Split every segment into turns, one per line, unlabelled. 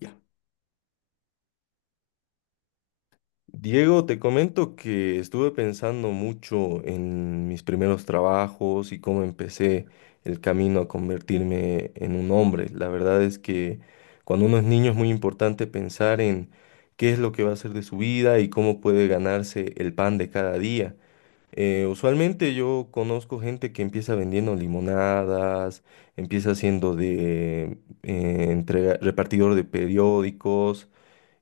Ya. Diego, te comento que estuve pensando mucho en mis primeros trabajos y cómo empecé el camino a convertirme en un hombre. La verdad es que cuando uno es niño es muy importante pensar en qué es lo que va a hacer de su vida y cómo puede ganarse el pan de cada día. Usualmente yo conozco gente que empieza vendiendo limonadas, empieza siendo de repartidor de periódicos.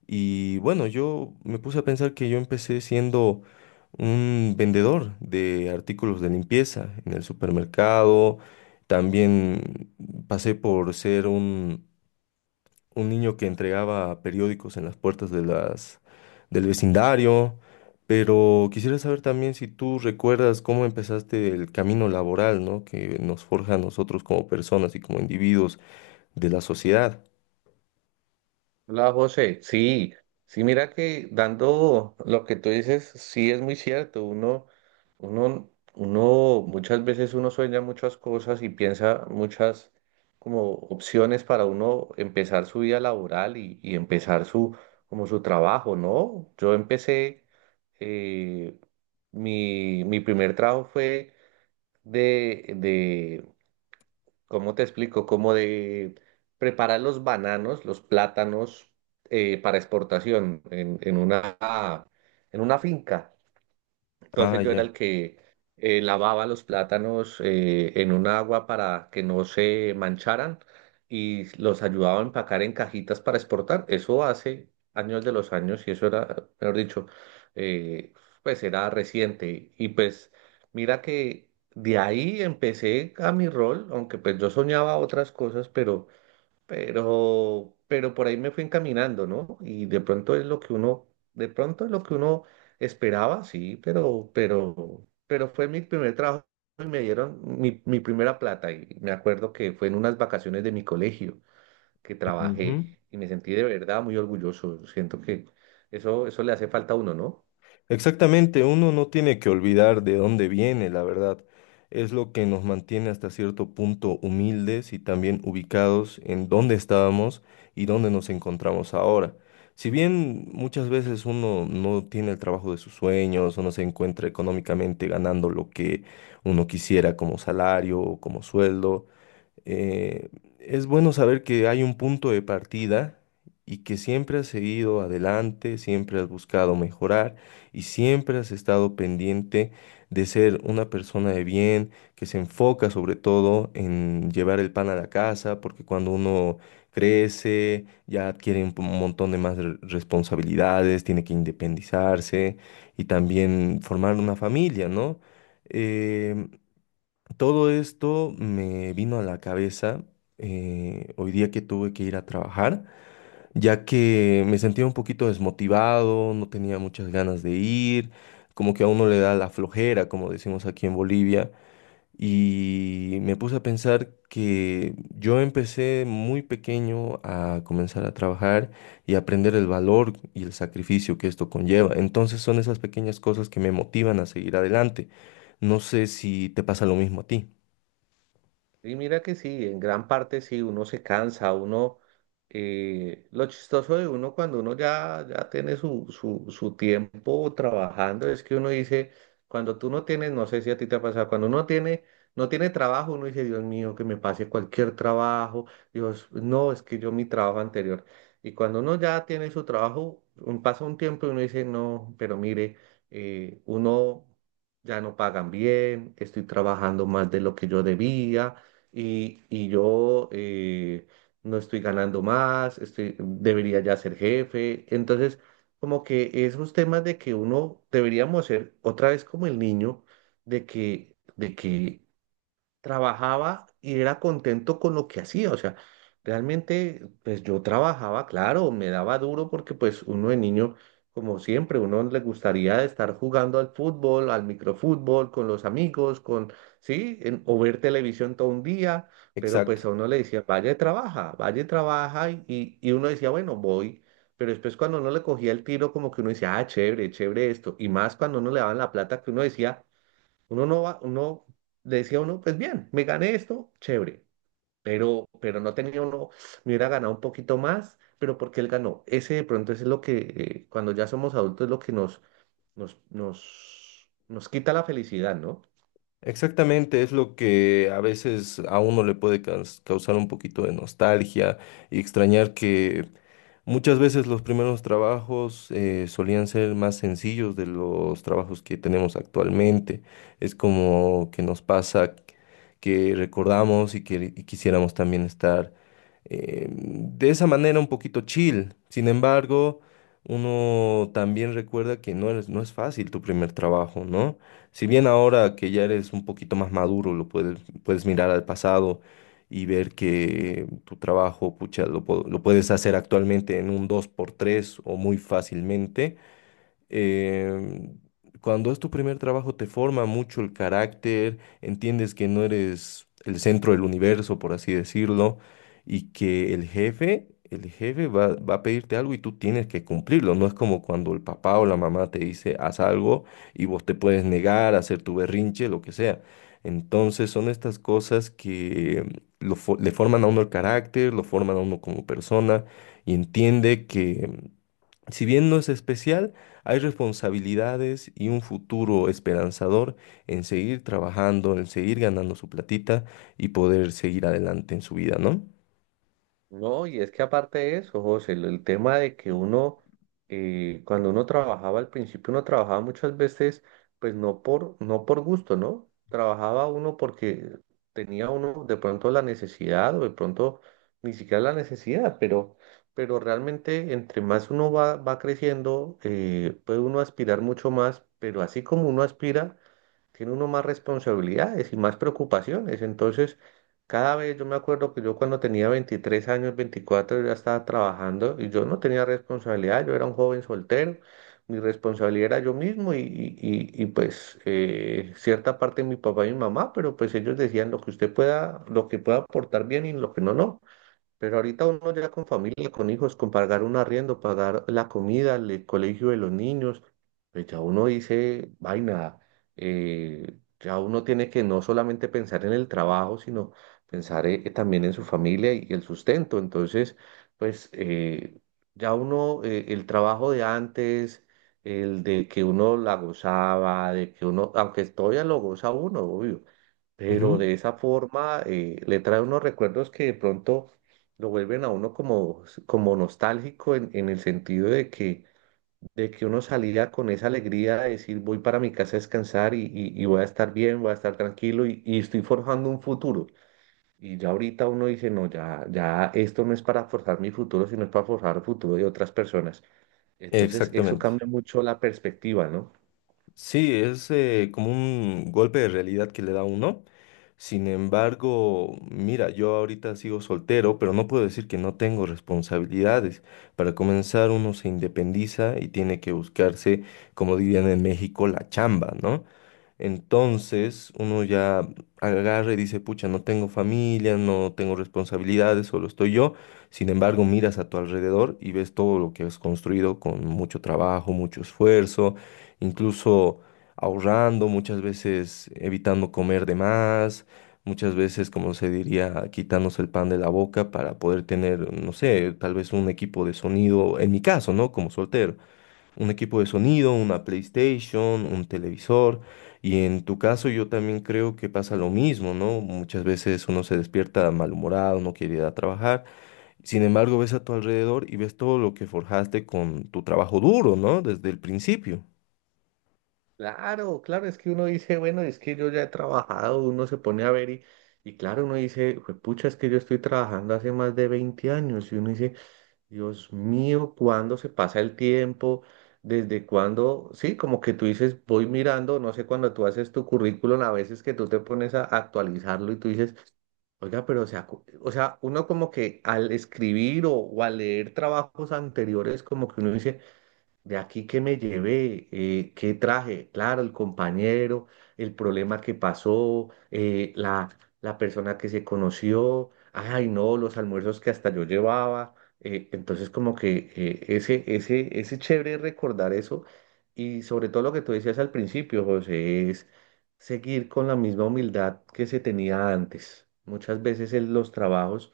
Y bueno, yo me puse a pensar que yo empecé siendo un vendedor de artículos de limpieza en el supermercado. También pasé por ser un niño que entregaba periódicos en las puertas de del vecindario. Pero quisiera saber también si tú recuerdas cómo empezaste el camino laboral, ¿no? Que nos forja a nosotros como personas y como individuos de la sociedad.
Hola José, sí, sí, mira que dando lo que tú dices, sí es muy cierto, uno, muchas veces uno sueña muchas cosas y piensa muchas como opciones para uno empezar su vida laboral y empezar su, como su trabajo, ¿no? Yo empecé, eh, mi primer trabajo fue de, ¿cómo te explico? Como de preparar los bananos, los plátanos para exportación en una, en una finca.
Ah,
Entonces yo era
ya.
el que lavaba los plátanos en un agua para que no se mancharan y los ayudaba a empacar en cajitas para exportar. Eso hace años de los años y eso era, mejor dicho, eh, pues era reciente. Y pues mira que de ahí empecé a mi rol, aunque pues yo soñaba otras cosas, pero por ahí me fui encaminando, ¿no? Y de pronto es lo que uno esperaba, sí, pero fue mi primer trabajo y me dieron mi primera plata y me acuerdo que fue en unas vacaciones de mi colegio que
Ujú.
trabajé y me sentí de verdad muy orgulloso. Siento que eso le hace falta a uno, ¿no?
Exactamente, uno no tiene que olvidar de dónde viene, la verdad. Es lo que nos mantiene hasta cierto punto humildes y también ubicados en dónde estábamos y dónde nos encontramos ahora. Si bien muchas veces uno no tiene el trabajo de sus sueños o no se encuentra económicamente ganando lo que uno quisiera como salario o como sueldo, eh, es bueno saber que hay un punto de partida y que siempre has seguido adelante, siempre has buscado mejorar y siempre has estado pendiente de ser una persona de bien, que se enfoca sobre todo en llevar el pan a la casa, porque cuando uno crece, ya adquiere un montón de más responsabilidades, tiene que independizarse y también formar una familia, ¿no? Eh, Todo esto me vino a la cabeza hoy día que tuve que ir a trabajar, ya que me sentía un poquito desmotivado, no tenía muchas ganas de ir, como que a uno le da la flojera, como decimos aquí en Bolivia, y me puse a pensar que yo empecé muy pequeño a comenzar a trabajar y aprender el valor y el sacrificio que esto conlleva. Entonces son esas pequeñas cosas que me motivan a seguir adelante. No sé si te pasa lo mismo a ti.
Y mira que sí, en gran parte sí, uno se cansa, uno, lo chistoso de uno cuando uno ya tiene su tiempo trabajando es que uno dice, cuando tú no tienes, no sé si a ti te ha pasado, no tiene trabajo, uno dice, Dios mío, que me pase cualquier trabajo, Dios, no, es que yo mi trabajo anterior. Y cuando uno ya tiene su trabajo, pasa un tiempo y uno dice, no, pero mire, uno ya no pagan bien, estoy trabajando más de lo que yo debía y yo no estoy ganando más, estoy, debería ya ser jefe. Entonces, como que esos temas de que uno deberíamos ser otra vez como el niño, de que trabajaba y era contento con lo que hacía. O sea, realmente, pues yo trabajaba, claro, me daba duro porque pues uno de niño, como siempre, uno le gustaría estar jugando al fútbol, al microfútbol, con los amigos, con, sí, o ver televisión todo un día, pero pues
Exacto,
a uno le decía, vaya y trabaja y uno decía, bueno, voy. Pero después cuando uno le cogía el tiro, como que uno decía, ah, chévere, chévere esto. Y más cuando uno le daban la plata que uno decía, uno no va, uno le decía a uno, pues bien, me gané esto, chévere, pero no tenía uno, me hubiera ganado un poquito más, pero porque él ganó. Ese de pronto es lo que, cuando ya somos adultos, es lo que nos quita la felicidad, ¿no?
exactamente, es lo que a veces a uno le puede causar un poquito de nostalgia y extrañar que muchas veces los primeros trabajos solían ser más sencillos de los trabajos que tenemos actualmente. Es como que nos pasa que recordamos y que quisiéramos también estar de esa manera un poquito chill. Sin embargo, uno también recuerda que no es fácil tu primer trabajo, ¿no? Si bien ahora que ya eres un poquito más maduro, puedes mirar al pasado y ver que tu trabajo, pucha, lo puedes hacer actualmente en un dos por tres o muy fácilmente. eh, Cuando es tu primer trabajo te forma mucho el carácter, entiendes que no eres el centro del universo, por así decirlo, y que el jefe va a pedirte algo y tú tienes que cumplirlo. No es como cuando el papá o la mamá te dice haz algo y vos te puedes negar, hacer tu berrinche, lo que sea. Entonces son estas cosas que le forman a uno el carácter, lo forman a uno como persona y entiende que si bien no es especial, hay responsabilidades y un futuro esperanzador en seguir trabajando, en seguir ganando su platita y poder seguir adelante en su vida, ¿no?
No, y es que aparte de eso, José, el tema de que uno, cuando uno trabajaba al principio, uno trabajaba muchas veces, pues no por gusto, ¿no? Trabajaba uno porque tenía uno de pronto la necesidad o de pronto ni siquiera la necesidad, pero realmente entre más uno va creciendo, puede uno aspirar mucho más, pero así como uno aspira, tiene uno más responsabilidades y más preocupaciones. Entonces, cada vez yo me acuerdo que yo cuando tenía 23 años, 24 ya estaba trabajando y yo no tenía responsabilidad, yo era un joven soltero, mi responsabilidad era yo mismo y, pues cierta parte de mi papá y mi mamá, pero pues ellos decían lo que usted pueda, lo que pueda aportar bien y lo que no, no. Pero ahorita uno ya con familia, con hijos, con pagar un arriendo, pagar la comida, el colegio de los niños, pues ya uno dice, vaina, ya uno tiene que no solamente pensar en el trabajo, sino pensar también en su familia y el sustento. Entonces, pues el trabajo de antes, el de que uno la gozaba, de que uno, aunque todavía lo goza uno, obvio, pero
Ujú.
de esa forma le trae unos recuerdos que de pronto lo vuelven a uno como, como nostálgico en el sentido de que uno salía con esa alegría de decir voy para mi casa a descansar y voy a estar bien, voy a estar tranquilo y estoy forjando un futuro. Y ya ahorita uno dice, no, ya esto no es para forjar mi futuro, sino es para forjar el futuro de otras personas. Entonces eso
Exactamente.
cambia mucho la perspectiva, ¿no?
Sí, es como un golpe de realidad que le da uno. Sin embargo, mira, yo ahorita sigo soltero, pero no puedo decir que no tengo responsabilidades. Para comenzar, uno se independiza y tiene que buscarse, como dirían en México, la chamba, ¿no? Entonces, uno ya agarra y dice, pucha, no tengo familia, no tengo responsabilidades, solo estoy yo. Sin embargo, miras a tu alrededor y ves todo lo que has construido con mucho trabajo, mucho esfuerzo, incluso ahorrando, muchas veces evitando comer de más, muchas veces, como se diría, quitándose el pan de la boca para poder tener, no sé, tal vez un equipo de sonido, en mi caso, ¿no? Como soltero, un equipo de sonido, una PlayStation, un televisor. Y en tu caso yo también creo que pasa lo mismo, ¿no? Muchas veces uno se despierta malhumorado, no quiere ir a trabajar. Sin embargo, ves a tu alrededor y ves todo lo que forjaste con tu trabajo duro, ¿no? Desde el principio.
Claro, claro, es que uno dice, bueno, es que yo ya he trabajado, uno se pone a ver y claro, uno dice, pucha, es que yo estoy trabajando hace más de 20 años y uno dice, Dios mío, cuándo se pasa el tiempo, desde cuándo, sí, como que tú dices, voy mirando, no sé, cuando tú haces tu currículum, a veces que tú te pones a actualizarlo y tú dices, oiga, pero o sea, o sea, uno como que al escribir o al leer trabajos anteriores, como que uno dice, de aquí que me llevé, qué traje, claro, el compañero, el problema que pasó, la persona que se conoció, ay no, los almuerzos que hasta yo llevaba. Entonces como que ese chévere recordar eso y sobre todo lo que tú decías al principio, José, es seguir con la misma humildad que se tenía antes. Muchas veces en los trabajos...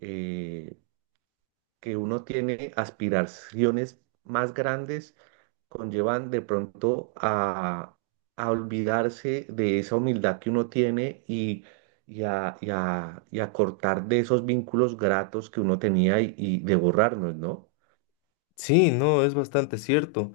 eh, que uno tiene aspiraciones más grandes conllevan de pronto a olvidarse de esa humildad que uno tiene y a cortar de esos vínculos gratos que uno tenía y de borrarnos, ¿no?
Sí, no, es bastante cierto.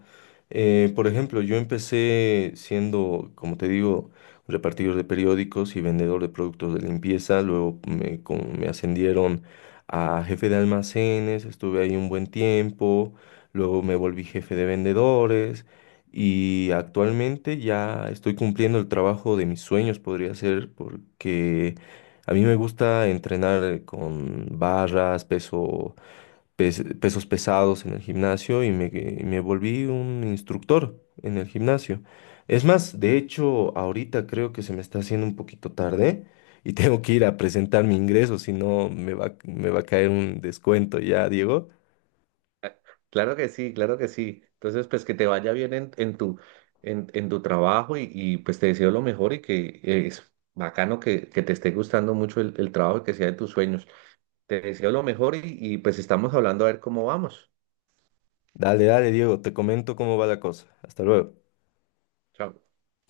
Por ejemplo, yo empecé siendo, como te digo, repartidor de periódicos y vendedor de productos de limpieza. Luego me ascendieron a jefe de almacenes, estuve ahí un buen tiempo. Luego me volví jefe de vendedores y actualmente ya estoy cumpliendo el trabajo de mis sueños, podría ser, porque a mí me gusta entrenar con barras, pesos pesados en el gimnasio y y me volví un instructor en el gimnasio. Es más, de hecho, ahorita creo que se me está haciendo un poquito tarde y tengo que ir a presentar mi ingreso, si no me va a caer un descuento ya, Diego.
Claro que sí, claro que sí. Entonces, pues que te vaya bien en tu trabajo y pues te deseo lo mejor y que es bacano que te esté gustando mucho el trabajo y que sea de tus sueños. Te deseo lo mejor y pues estamos hablando a ver cómo vamos.
Dale, dale, Diego, te comento cómo va la cosa. Hasta luego.
Chao.